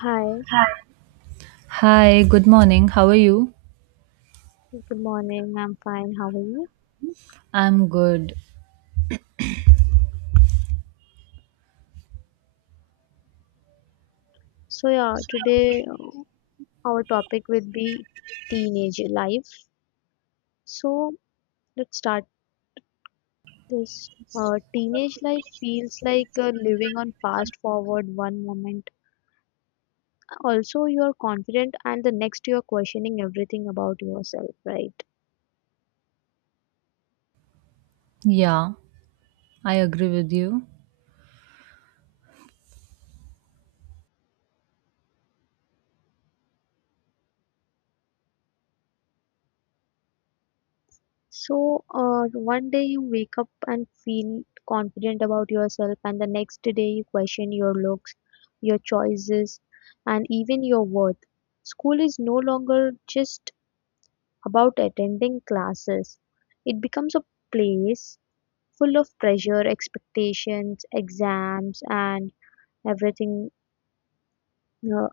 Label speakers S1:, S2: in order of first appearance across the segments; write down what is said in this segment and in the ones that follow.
S1: Hi,
S2: Hi, good morning. How are you?
S1: good morning. I'm fine. How are you?
S2: I'm good.
S1: So today our topic will be teenage life. So, let's start this. Teenage life feels like living on fast forward one moment. Also, you are confident, and the next, you are questioning everything about yourself, right?
S2: Yeah, I agree with you.
S1: So, one day you wake up and feel confident about yourself, and the next day you question your looks, your choices, and even your worth. School is no longer just about attending classes, it becomes a place full of pressure, expectations, exams, and everything. uh,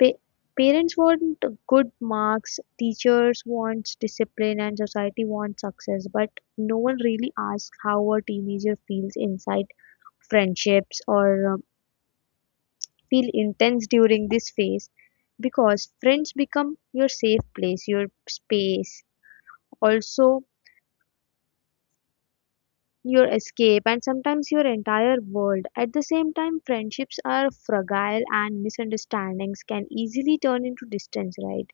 S1: Pa- Parents want good marks, teachers want discipline, and society wants success, but no one really asks how a teenager feels inside friendships or um, feel intense during this phase because friends become your safe place, your space, also your escape, and sometimes your entire world. At the same time, friendships are fragile and misunderstandings can easily turn into distance, right?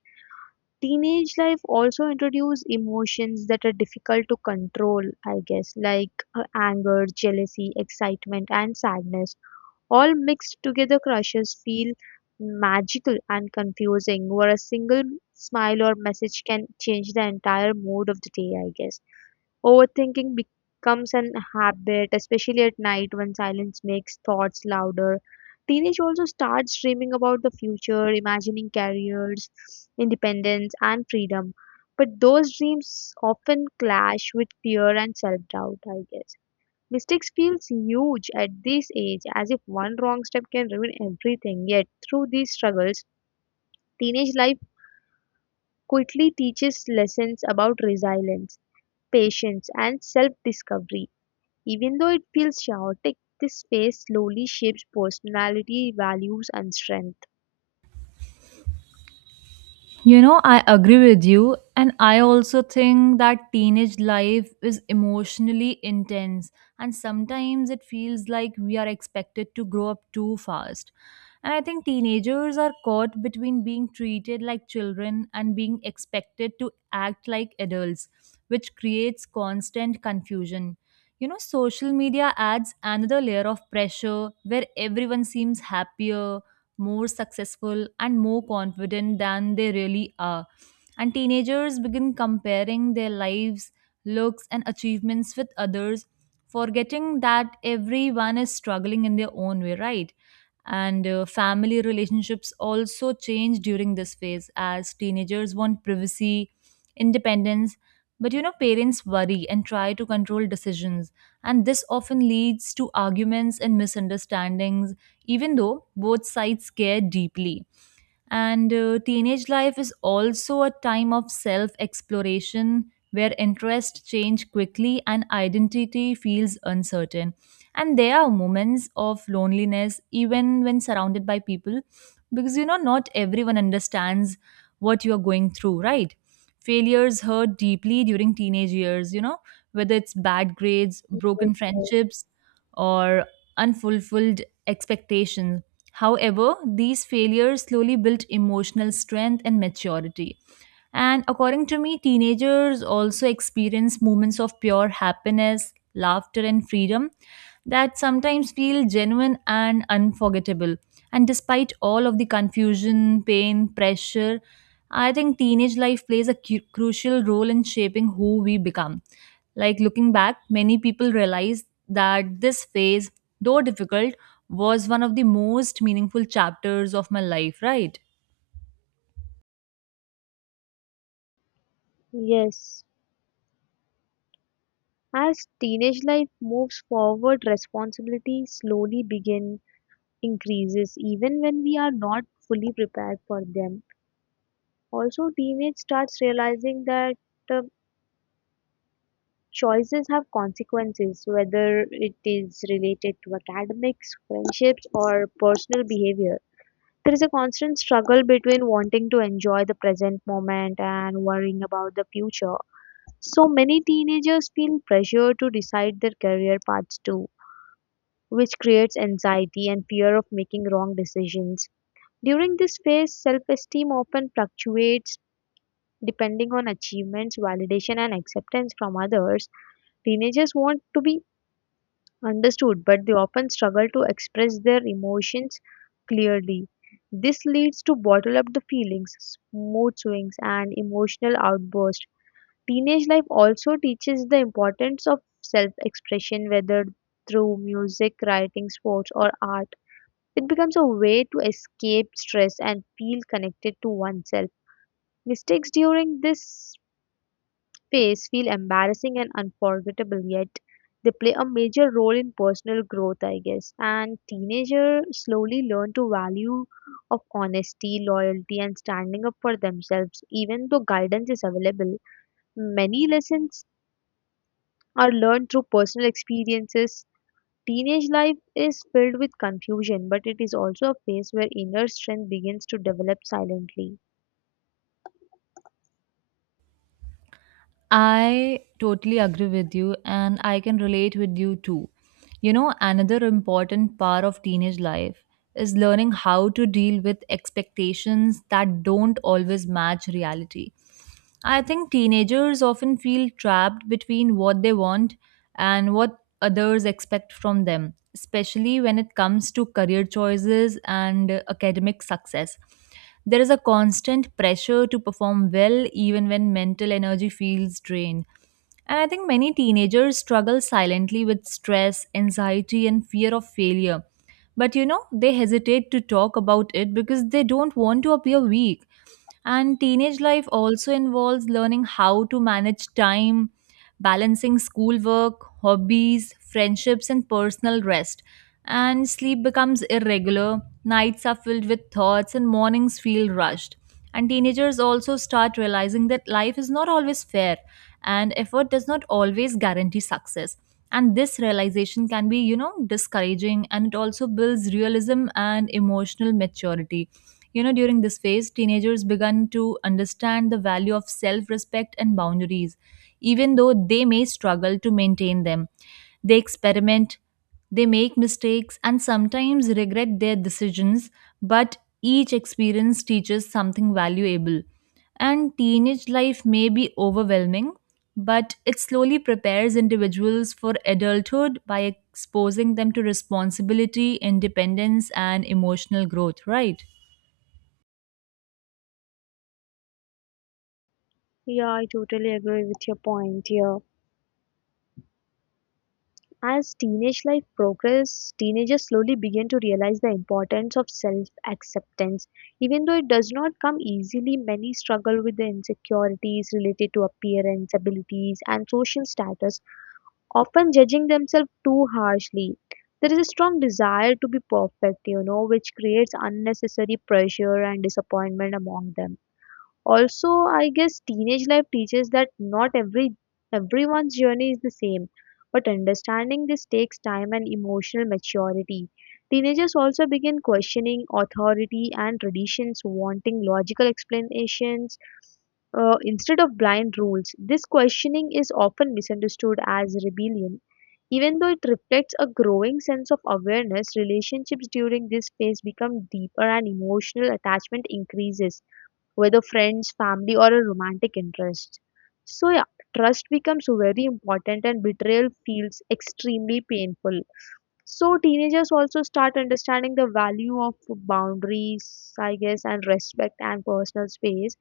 S1: Teenage life also introduces emotions that are difficult to control, I guess, like anger, jealousy, excitement, and sadness. All mixed together, crushes feel magical and confusing, where a single smile or message can change the entire mood of the day, I guess. Overthinking becomes an habit, especially at night when silence makes thoughts louder. Teenage also starts dreaming about the future, imagining careers, independence, and freedom. But those dreams often clash with fear and self doubt, I guess. Mistakes feels huge at this age, as if one wrong step can ruin everything. Yet, through these struggles, teenage life quickly teaches lessons about resilience, patience, and self discovery even though it feels chaotic, this phase slowly shapes personality, values, and strength.
S2: You know, I agree with you. And I also think that teenage life is emotionally intense. And sometimes it feels like we are expected to grow up too fast. And I think teenagers are caught between being treated like children and being expected to act like adults, which creates constant confusion. You know, social media adds another layer of pressure where everyone seems happier, more successful, and more confident than they really are. And teenagers begin comparing their lives, looks, and achievements with others, forgetting that everyone is struggling in their own way, right? And family relationships also change during this phase as teenagers want privacy, independence, but you know, parents worry and try to control decisions. And this often leads to arguments and misunderstandings, even though both sides care deeply. And teenage life is also a time of self exploration where interests change quickly and identity feels uncertain. And there are moments of loneliness, even when surrounded by people, because you know, not everyone understands what you're going through, right? Failures hurt deeply during teenage years, you know, whether it's bad grades,
S1: Yes,
S2: broken
S1: yes.
S2: friendships, or unfulfilled expectations. However, these failures slowly built emotional strength and maturity. And according to me, teenagers also experience moments of pure happiness, laughter, and freedom that sometimes feel genuine and unforgettable. And despite all of the confusion, pain, pressure, I think teenage life plays a crucial role in shaping who we become. Like looking back, many people realize that this phase, though difficult, was one of the most meaningful chapters of my life, right?
S1: Yes. As teenage life moves forward, responsibility slowly begin increases even when we are not fully prepared for them. Also, teenage starts realizing that uh, choices have consequences, whether it is related to academics, friendships, or personal behavior. There is a constant struggle between wanting to enjoy the present moment and worrying about the future. So many teenagers feel pressure to decide their career paths too, which creates anxiety and fear of making wrong decisions. During this phase, self esteem often fluctuates depending on achievements, validation, and acceptance from others. Teenagers want to be understood, but they often struggle to express their emotions clearly. This leads to bottle up the feelings, mood swings, and emotional outbursts. Teenage life also teaches the importance of self expression, whether through music, writing, sports, or art. It becomes a way to escape stress and feel connected to oneself. Mistakes during this phase feel embarrassing and unforgettable, yet they play a major role in personal growth, I guess. And teenagers slowly learn to value of honesty, loyalty, and standing up for themselves, even though guidance is available. Many lessons are learned through personal experiences. Teenage life is filled with confusion, but it is also a phase where inner strength begins to develop silently.
S2: I totally agree with you and I can relate with you too. You know, another important part of teenage life is learning how to deal with expectations that don't always match reality. I think teenagers often feel trapped between what they want and what others expect from them, especially when it comes to career choices and academic success. There is a constant pressure to perform well even when mental energy feels drained. And I think many teenagers struggle silently with stress, anxiety, and fear of failure. But you know, they hesitate to talk about it because they don't want to appear weak. And teenage life also involves learning how to manage time, balancing schoolwork, hobbies, friendships, and personal rest. And sleep becomes irregular, nights are filled with thoughts, and mornings feel rushed. And teenagers also start realizing that life is not always fair, and effort does not always guarantee success. And this realization can be, you know, discouraging, and it also builds realism and emotional maturity. You know, during this phase, teenagers began to understand the value of self respect and boundaries, even though they may struggle to maintain them. They experiment, they make mistakes, and sometimes regret their decisions, but each experience teaches something valuable. And teenage life may be overwhelming, but it slowly prepares individuals for adulthood by exposing them to responsibility, independence, and emotional growth, right?
S1: Yeah, I totally agree with your point here. As teenage life progresses, teenagers slowly begin to realize the importance of self acceptance. Even though it does not come easily, many struggle with the insecurities related to appearance, abilities, and social status, often judging themselves too harshly. There is a strong desire to be perfect, you know, which creates unnecessary pressure and disappointment among them also I guess teenage life teaches that not every everyone's journey is the same but understanding this takes time and emotional maturity. Teenagers also begin questioning authority and traditions wanting logical explanations instead of blind rules. This questioning is often misunderstood as rebellion even though it reflects a growing sense of awareness. Relationships during this phase become deeper and emotional attachment increases, whether friends, family, or a romantic interest. So, yeah, trust becomes very important and betrayal feels extremely painful. So, teenagers also start understanding the value of boundaries, I guess, and respect and personal space.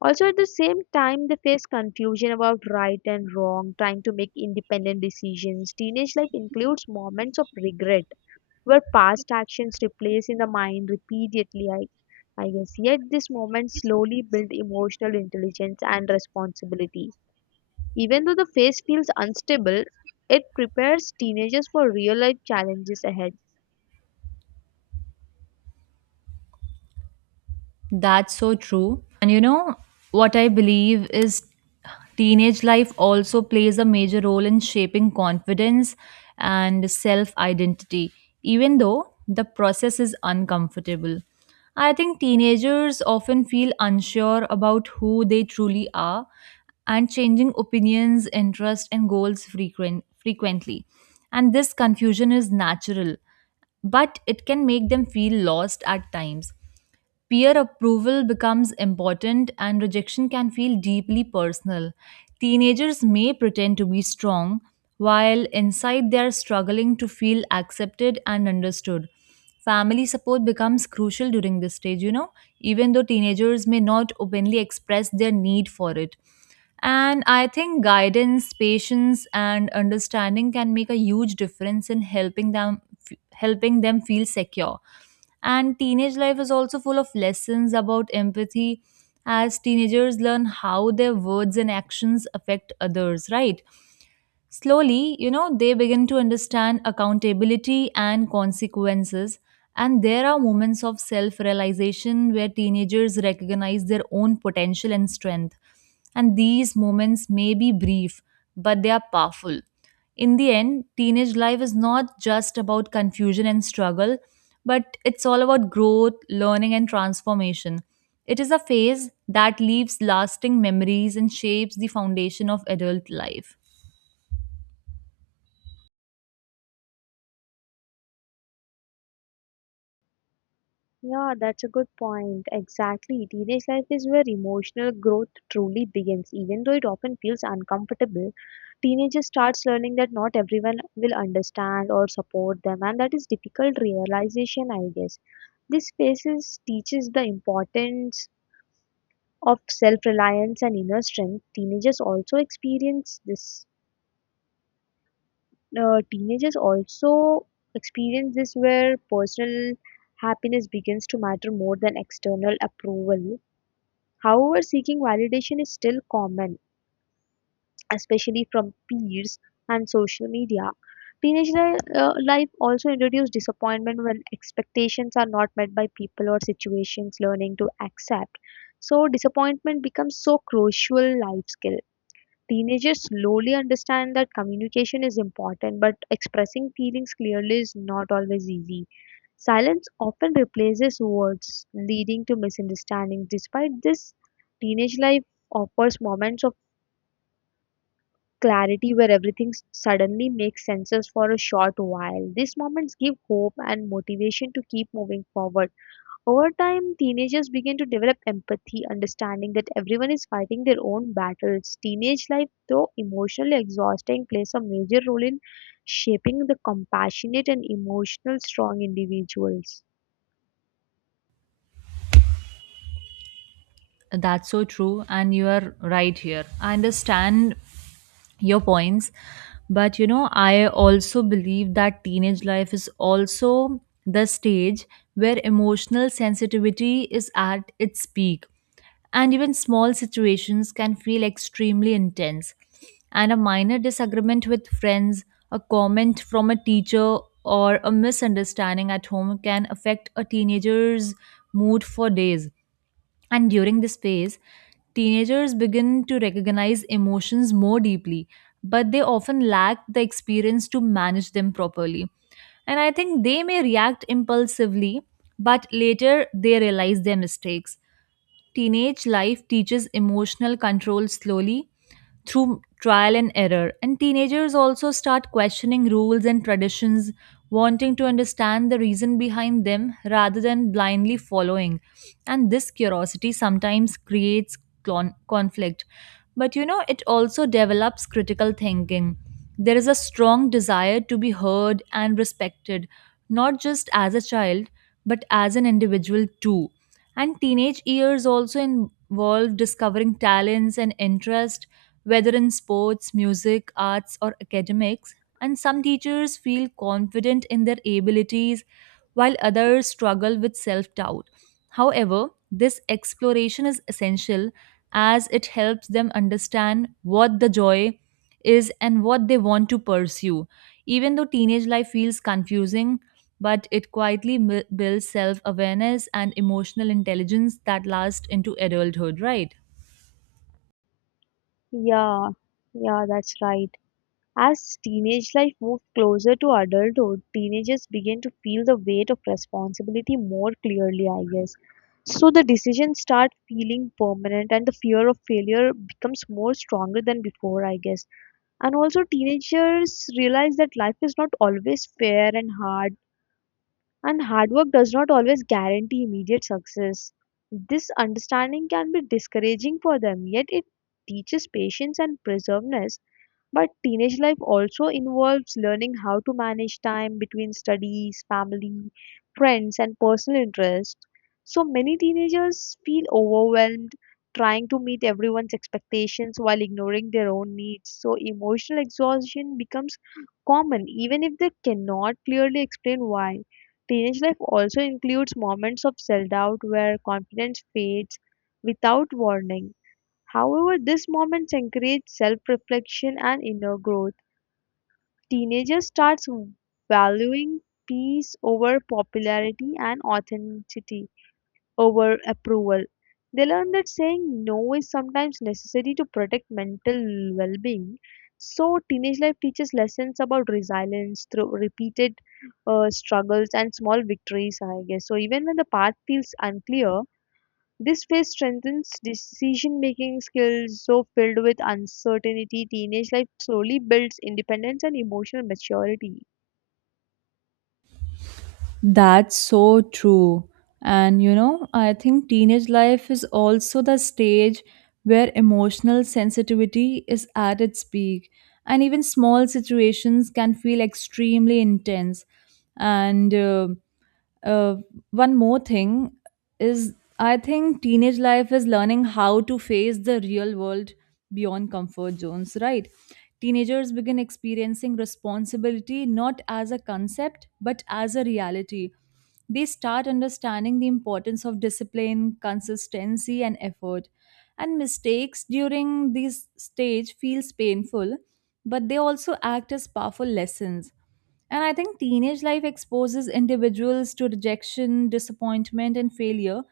S1: Also, at the same time, they face confusion about right and wrong, trying to make independent decisions. Teenage life includes moments of regret where past actions replace in the mind repeatedly, I guess. Yet this moment slowly build emotional intelligence and responsibility. Even though the phase feels unstable, it prepares teenagers for real life challenges ahead.
S2: That's so true. And you know, what I believe is teenage life also plays a major role in shaping confidence and self identity, even though the process is uncomfortable. I think teenagers often feel unsure about who they truly are and changing opinions, interests, and goals frequently. And this confusion is natural, but it can make them feel lost at times. Peer approval becomes important, and rejection can feel deeply personal. Teenagers may pretend to be strong, while inside they are struggling to feel accepted and understood. Family support becomes crucial during this stage, you know, even though teenagers may not openly express their need for it. And I think guidance, patience, and understanding can make a huge difference in helping them feel secure. And teenage life is also full of lessons about empathy as teenagers learn how their words and actions affect others, right? Slowly, you know, they begin to understand accountability and consequences. And there are moments of self realization where teenagers recognize their own potential and strength. And these moments may be brief, but they are powerful. In the end, teenage life is not just about confusion and struggle, but it's all about growth, learning, and transformation. It is a phase that leaves lasting memories and shapes the foundation of adult life.
S1: Yeah, that's a good point. Exactly. Teenage life is where emotional growth truly begins. Even though it often feels uncomfortable, teenagers starts learning that not everyone will understand or support them and that is difficult realization, I guess. Teaches the importance of self-reliance and inner strength. Teenagers also experience this where personal happiness begins to matter more than external approval. However, seeking validation is still common, especially from peers and social media. Life also introduces disappointment when expectations are not met by people or situations. Learning to accept so disappointment becomes so crucial life skill. Teenagers slowly understand that communication is important, but expressing feelings clearly is not always easy. Silence often replaces words, leading to misunderstandings. Despite this, teenage life offers moments of clarity where everything suddenly makes sense for a short while. These moments give hope and motivation to keep moving forward. Over time, teenagers begin to develop empathy, understanding that everyone is fighting their own battles. Teenage life, though emotionally exhausting, plays a major role in shaping the compassionate and emotional strong individuals.
S2: That's so true, and you are right here. I understand your points, but you know, I also believe that teenage life is also the stage where emotional sensitivity is at its peak, and even small situations can feel extremely intense. And a minor disagreement with friends, a comment from a teacher, or a misunderstanding at home can affect a teenager's mood for days. And during this phase, teenagers begin to recognize emotions more deeply, but they often lack the experience to manage them properly. And I think they may react impulsively, but later they realize their mistakes. Teenage life teaches emotional control slowly through trial and error, and teenagers also start questioning rules and traditions, wanting to understand the reason behind them rather than blindly following. And this curiosity sometimes creates conflict, but you know, it also develops critical thinking. There is a strong desire to be heard and respected, not just as a child, but as an individual too. And teenage years also involve discovering talents and interest, whether in sports, music, arts, or academics. And some teachers feel confident in their abilities, while others struggle with self doubt. However, this exploration is essential as it helps them understand what the joy is and what they want to pursue. Even though teenage life feels confusing, but it quietly builds self awareness and emotional intelligence that lasts into adulthood, right?
S1: Yeah, yeah, that's right. As teenage life moves closer to adulthood, teenagers begin to feel the weight of responsibility more clearly, I guess. So the decisions start feeling permanent and the fear of failure becomes more stronger than before, I guess. And also teenagers realize that life is not always fair and hard work does not always guarantee immediate success. This understanding can be discouraging for them, yet it teaches patience and perseverance. But teenage life also involves learning how to manage time between studies, family, friends, and personal interests. So many teenagers feel overwhelmed trying to meet everyone's expectations while ignoring their own needs. So emotional exhaustion becomes common even if they cannot clearly explain why. Teenage life also includes moments of self doubt where confidence fades without warning. However, these moments encourage self reflection and inner growth. Teenagers start valuing peace over popularity and authenticity over approval. They learn that saying no is sometimes necessary to protect mental well being. So, teenage life teaches lessons about resilience through repeated struggles and small victories, I guess. So, even when the path feels unclear, this phase strengthens decision making skills so filled with uncertainty. Teenage life slowly builds independence and emotional maturity.
S2: That's so true. And you know, I think teenage life is also the stage where emotional sensitivity is at its peak, and even small situations can feel extremely intense. And uh, one more thing is I think teenage life is learning how to face the real world beyond comfort zones, right? Teenagers begin experiencing responsibility not as a concept but as a reality. They start understanding the importance of discipline, consistency, and effort. And mistakes during this stage feels painful, but they also act as powerful lessons. And I think teenage life exposes individuals to rejection, disappointment, and failure,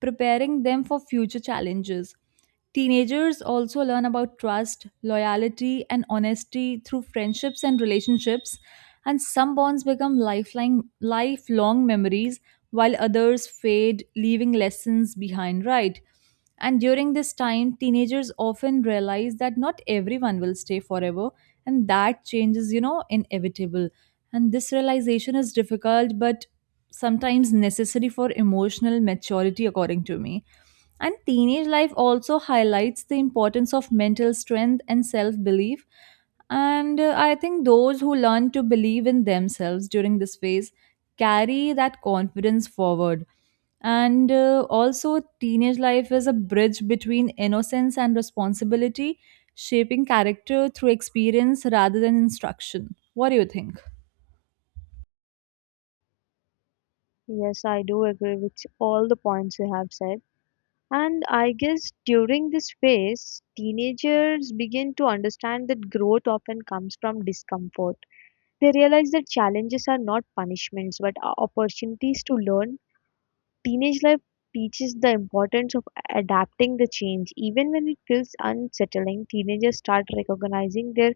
S2: preparing them for future challenges. Teenagers also learn about trust, loyalty, and honesty through friendships and relationships, and some bonds become lifelong memories while others fade, leaving lessons behind, right? And during this time, teenagers often realize that not everyone will stay forever, and that change is, you know, inevitable. And this realization is difficult but sometimes necessary for emotional maturity, according to me. And teenage life also highlights the importance of mental strength and self belief. And I think those who learn to believe in themselves during this phase carry that confidence forward. And also, teenage life is a bridge between innocence and responsibility, shaping character through experience rather than instruction. What do you think?
S1: Yes, I do agree with all the points you have said. And I guess during this phase, teenagers begin to understand that growth often comes from discomfort. They realize that challenges are not punishments but are opportunities to learn. Teenage life teaches the importance of adapting the change. Even when it feels unsettling, teenagers start recognizing their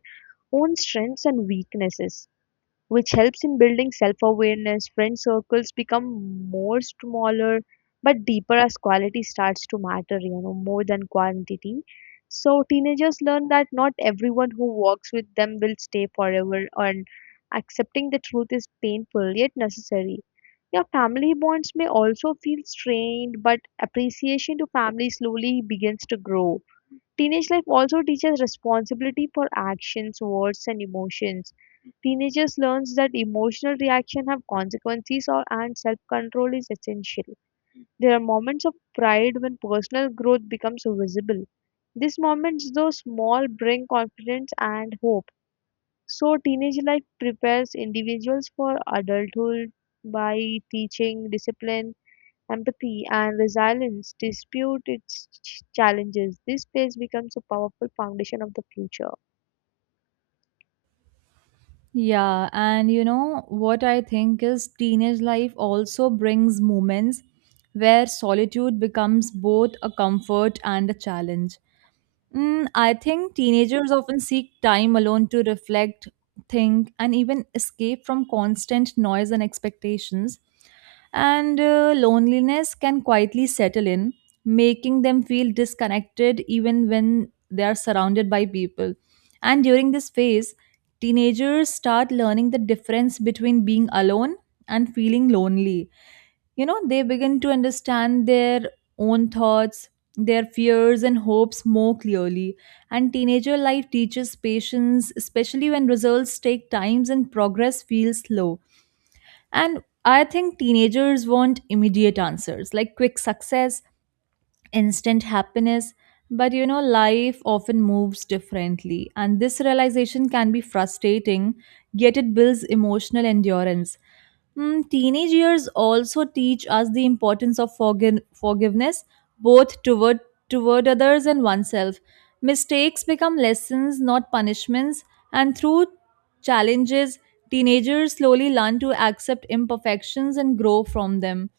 S1: own strengths and weaknesses, which helps in building self awareness. Friend circles become more smaller but deeper as quality starts to matter, you know, more than quantity. So, teenagers learn that not everyone who walks with them will stay forever, and accepting the truth is painful yet necessary. Your family bonds may also feel strained, but appreciation to family slowly begins to grow. Teenage life also teaches responsibility for actions, words, and emotions. Teenagers learns that emotional reaction have consequences or and self-control is essential. There are moments of pride when personal growth becomes visible. These moments, though small, bring confidence and hope. So, teenage life prepares individuals for adulthood by teaching discipline, empathy, and resilience to dispute its challenges. This phase becomes a powerful foundation of the future.
S2: Yeah, and you know what I think is teenage life also brings moments where solitude becomes both a comfort and a challenge. I think teenagers often seek time alone to reflect, think, and even escape from constant noise and expectations. And loneliness can quietly settle in, making them feel disconnected even when they are surrounded by people. And during this phase, teenagers start learning the difference between being alone and feeling lonely. You know, they begin to understand their own thoughts, their fears, and hopes more clearly. And teenager life teaches patience, especially when results take times and progress feels slow. And I think teenagers want immediate answers, like quick success, instant happiness. But you know, life often moves differently, and this realization can be frustrating, yet, it builds emotional endurance. Teenage years also teach us the importance of forgiveness, both toward others and oneself. Mistakes become lessons, not punishments, and through challenges, teenagers slowly learn to accept imperfections and grow from them.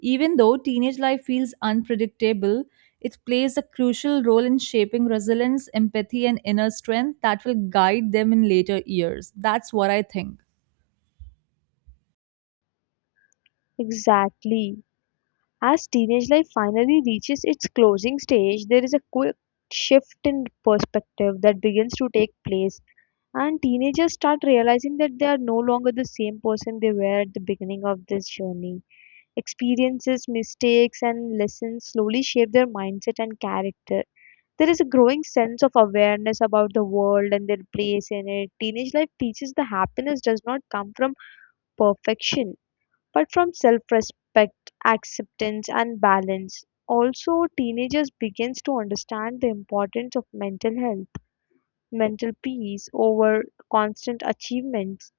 S2: Even though teenage life feels unpredictable, it plays a crucial role in shaping resilience, empathy, and inner strength that will guide them in later years. That's what I think.
S1: Exactly. As teenage life finally reaches its closing stage, there is a quick shift in perspective that begins to take place, and teenagers start realizing that they are no longer the same person they were at the beginning of this journey. Experiences, mistakes, and lessons slowly shape their mindset and character. There is a growing sense of awareness about the world and their place in it. Teenage life teaches that happiness does not come from perfection, but from self respect, acceptance, and balance. Also, teenagers begins to understand the importance of mental health, mental peace over constant achievements.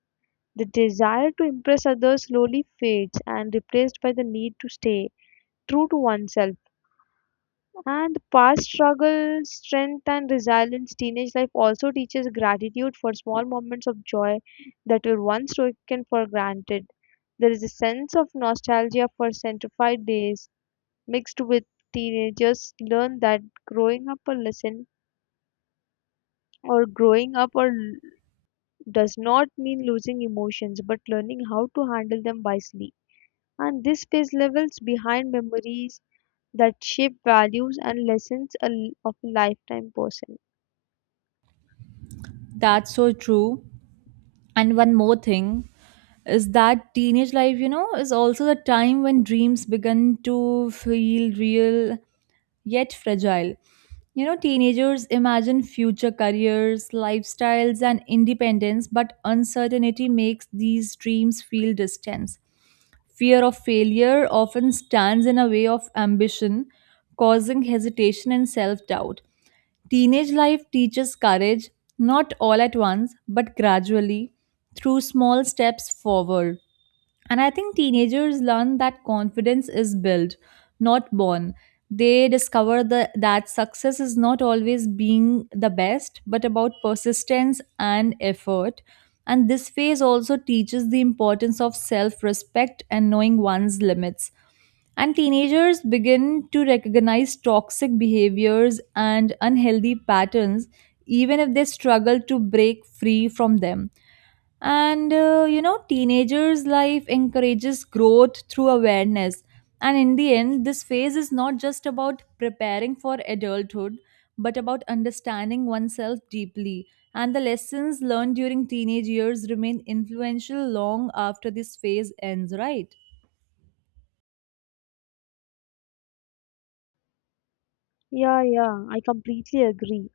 S1: The desire to impress others slowly fades and replaced by the need to stay true to oneself. And past struggle, strength, and resilience, teenage life also teaches gratitude for small moments of joy that were once taken for granted. There is a sense of nostalgia for centrified days mixed with teenagers learn that growing up a lesson growing up does not mean losing emotions but learning how to handle them wisely. And this phase levels behind memories that shape values and lessons of a lifetime person.
S2: That's so true. And one more thing is that teenage life, you know, is also the time when dreams begin to feel real yet fragile. You know, teenagers imagine future careers, lifestyles, and independence, but uncertainty makes these dreams feel distant. Fear of failure often stands in a way of ambition, causing hesitation and self doubt. Teenage life teaches courage, not all at once, but gradually, through small steps forward. And I think teenagers learn that confidence is built, not born. They discover that success is not always being the best, but about persistence and effort. And this phase also teaches the importance of self respect and knowing one's limits. And teenagers begin to recognize toxic behaviors and unhealthy patterns, even if they struggle to break free from them. And you know, teenagers' life encourages growth through awareness. And in the end, this phase is not just about preparing for adulthood, but about understanding oneself deeply. And the lessons learned during teenage years remain influential long after this phase ends, right?
S1: Yeah, I completely agree.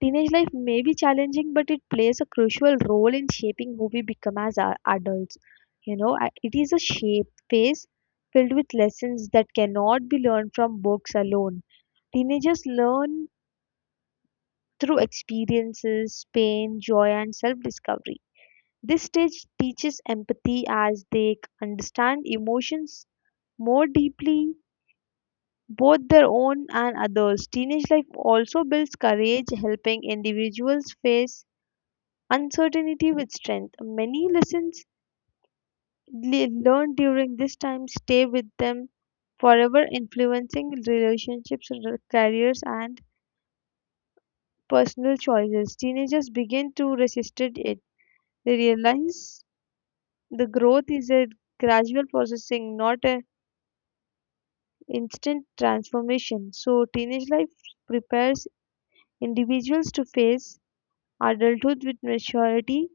S1: Teenage life may be challenging, but it plays a crucial role in shaping who we become as adults. You know, it is a shape phase filled with lessons that cannot be learned from books alone. Teenagers learn through experiences, pain, joy, and self discovery. This stage teaches empathy as they understand emotions more deeply, both their own and others. Teenage life also builds courage, helping individuals face uncertainty with strength. Many lessons learned during this time stay with them forever, influencing relationships, careers, and personal choices. Teenagers begin to resist it. They realize the growth is a gradual processing, not an instant transformation. So, teenage life prepares individuals to face adulthood with maturity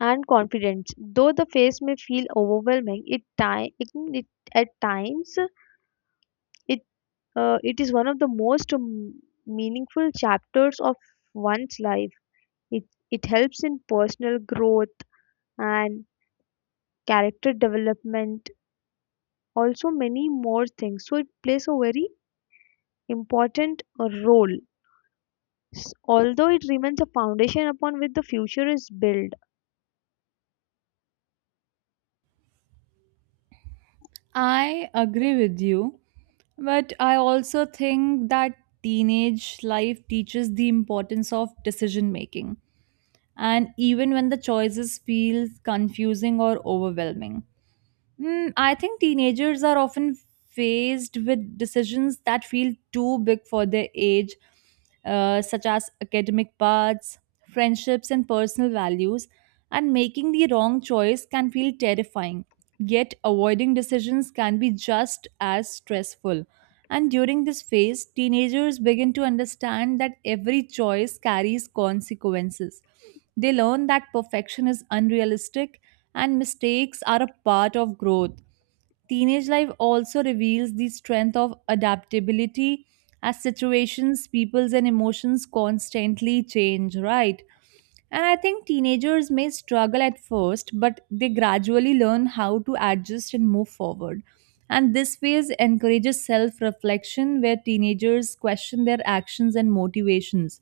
S1: and confidence. Though the phase may feel overwhelming, it, ti- it at times it it is one of the most meaningful chapters of one's life. It it helps in personal growth and character development, also many more things. So it plays a very important role. Although it remains a foundation upon which the future is built.
S2: I agree with you, but I also think that teenage life teaches the importance of decision making and even when the choices feel confusing or overwhelming. I think teenagers are often faced with decisions that feel too big for their age, such as academic paths, friendships, and personal values, and making the wrong choice can feel terrifying. Yet, avoiding decisions can be just as stressful. And during this phase, teenagers begin to understand that every choice carries consequences. They learn that perfection is unrealistic and mistakes are a part of growth. Teenage life also reveals the strength of adaptability as situations, peoples, and emotions constantly change, right? And I think teenagers may struggle at first, but they gradually learn how to adjust and move forward. And this phase encourages self reflection, where teenagers question their actions and motivations.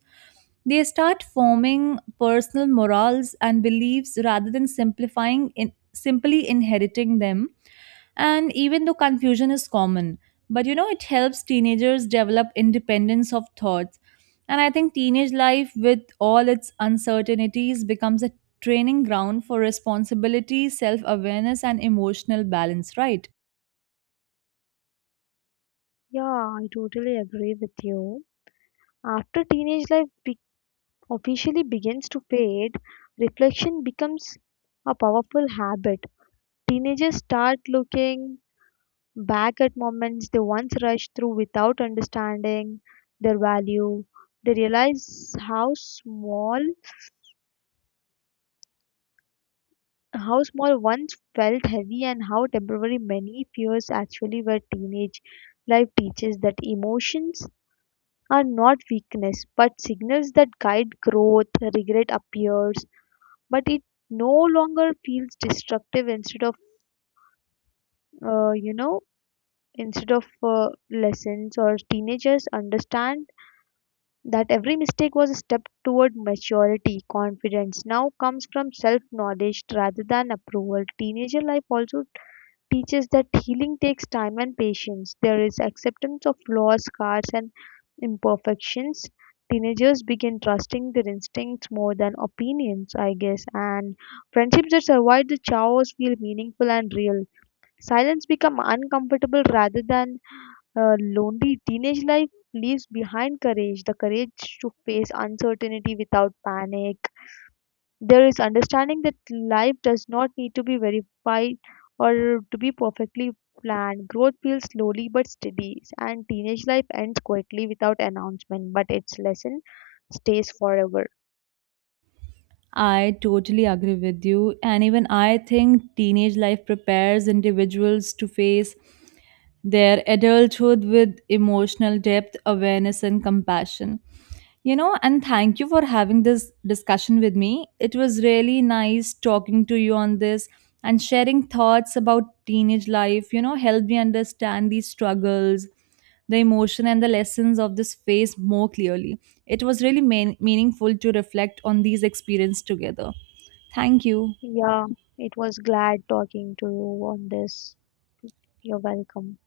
S2: They start forming personal morals and beliefs rather than simply inheriting them. And even though confusion is common, but you know, it helps teenagers develop independence of thoughts. And I think teenage life, with all its uncertainties, becomes a training ground for responsibility, self awareness, and emotional balance, right?
S1: Yeah, I totally agree with you. After teenage life officially begins to fade, reflection becomes a powerful habit. Teenagers start looking back at moments they once rushed through without understanding their value. They realize how small once felt heavy and how temporary many fears actually were. Teenage life teaches that emotions are not weakness but signals that guide growth. Regret appears, but it no longer feels destructive. Uh, you know, Instead of lessons or teenagers understand that every mistake was a step toward maturity. Confidence now comes from self knowledge rather than approval. Teenager life also teaches that healing takes time and patience. There is acceptance of flaws, scars, and imperfections. Teenagers begin trusting their instincts more than opinions, I guess, and friendships that survive the chaos feel meaningful and real. Silence become uncomfortable rather than lonely. Teenage life leaves behind courage, the courage to face uncertainty without panic. There is understanding that life does not need to be verified or to be perfectly planned. Growth feels slowly but steady, and teenage life ends quietly without announcement, but its lesson stays forever.
S2: I totally agree with you. And even I think teenage life prepares individuals to face their adulthood with emotional depth, awareness, and compassion. You know, and thank you for having this discussion with me. It was really nice talking to you on this and sharing thoughts about teenage life, you know, helped me understand these struggles, the emotion, and the lessons of this phase more clearly. It was really meaningful to reflect on these experiences together. Thank you.
S1: Yeah, it was glad talking to you on this. You're welcome.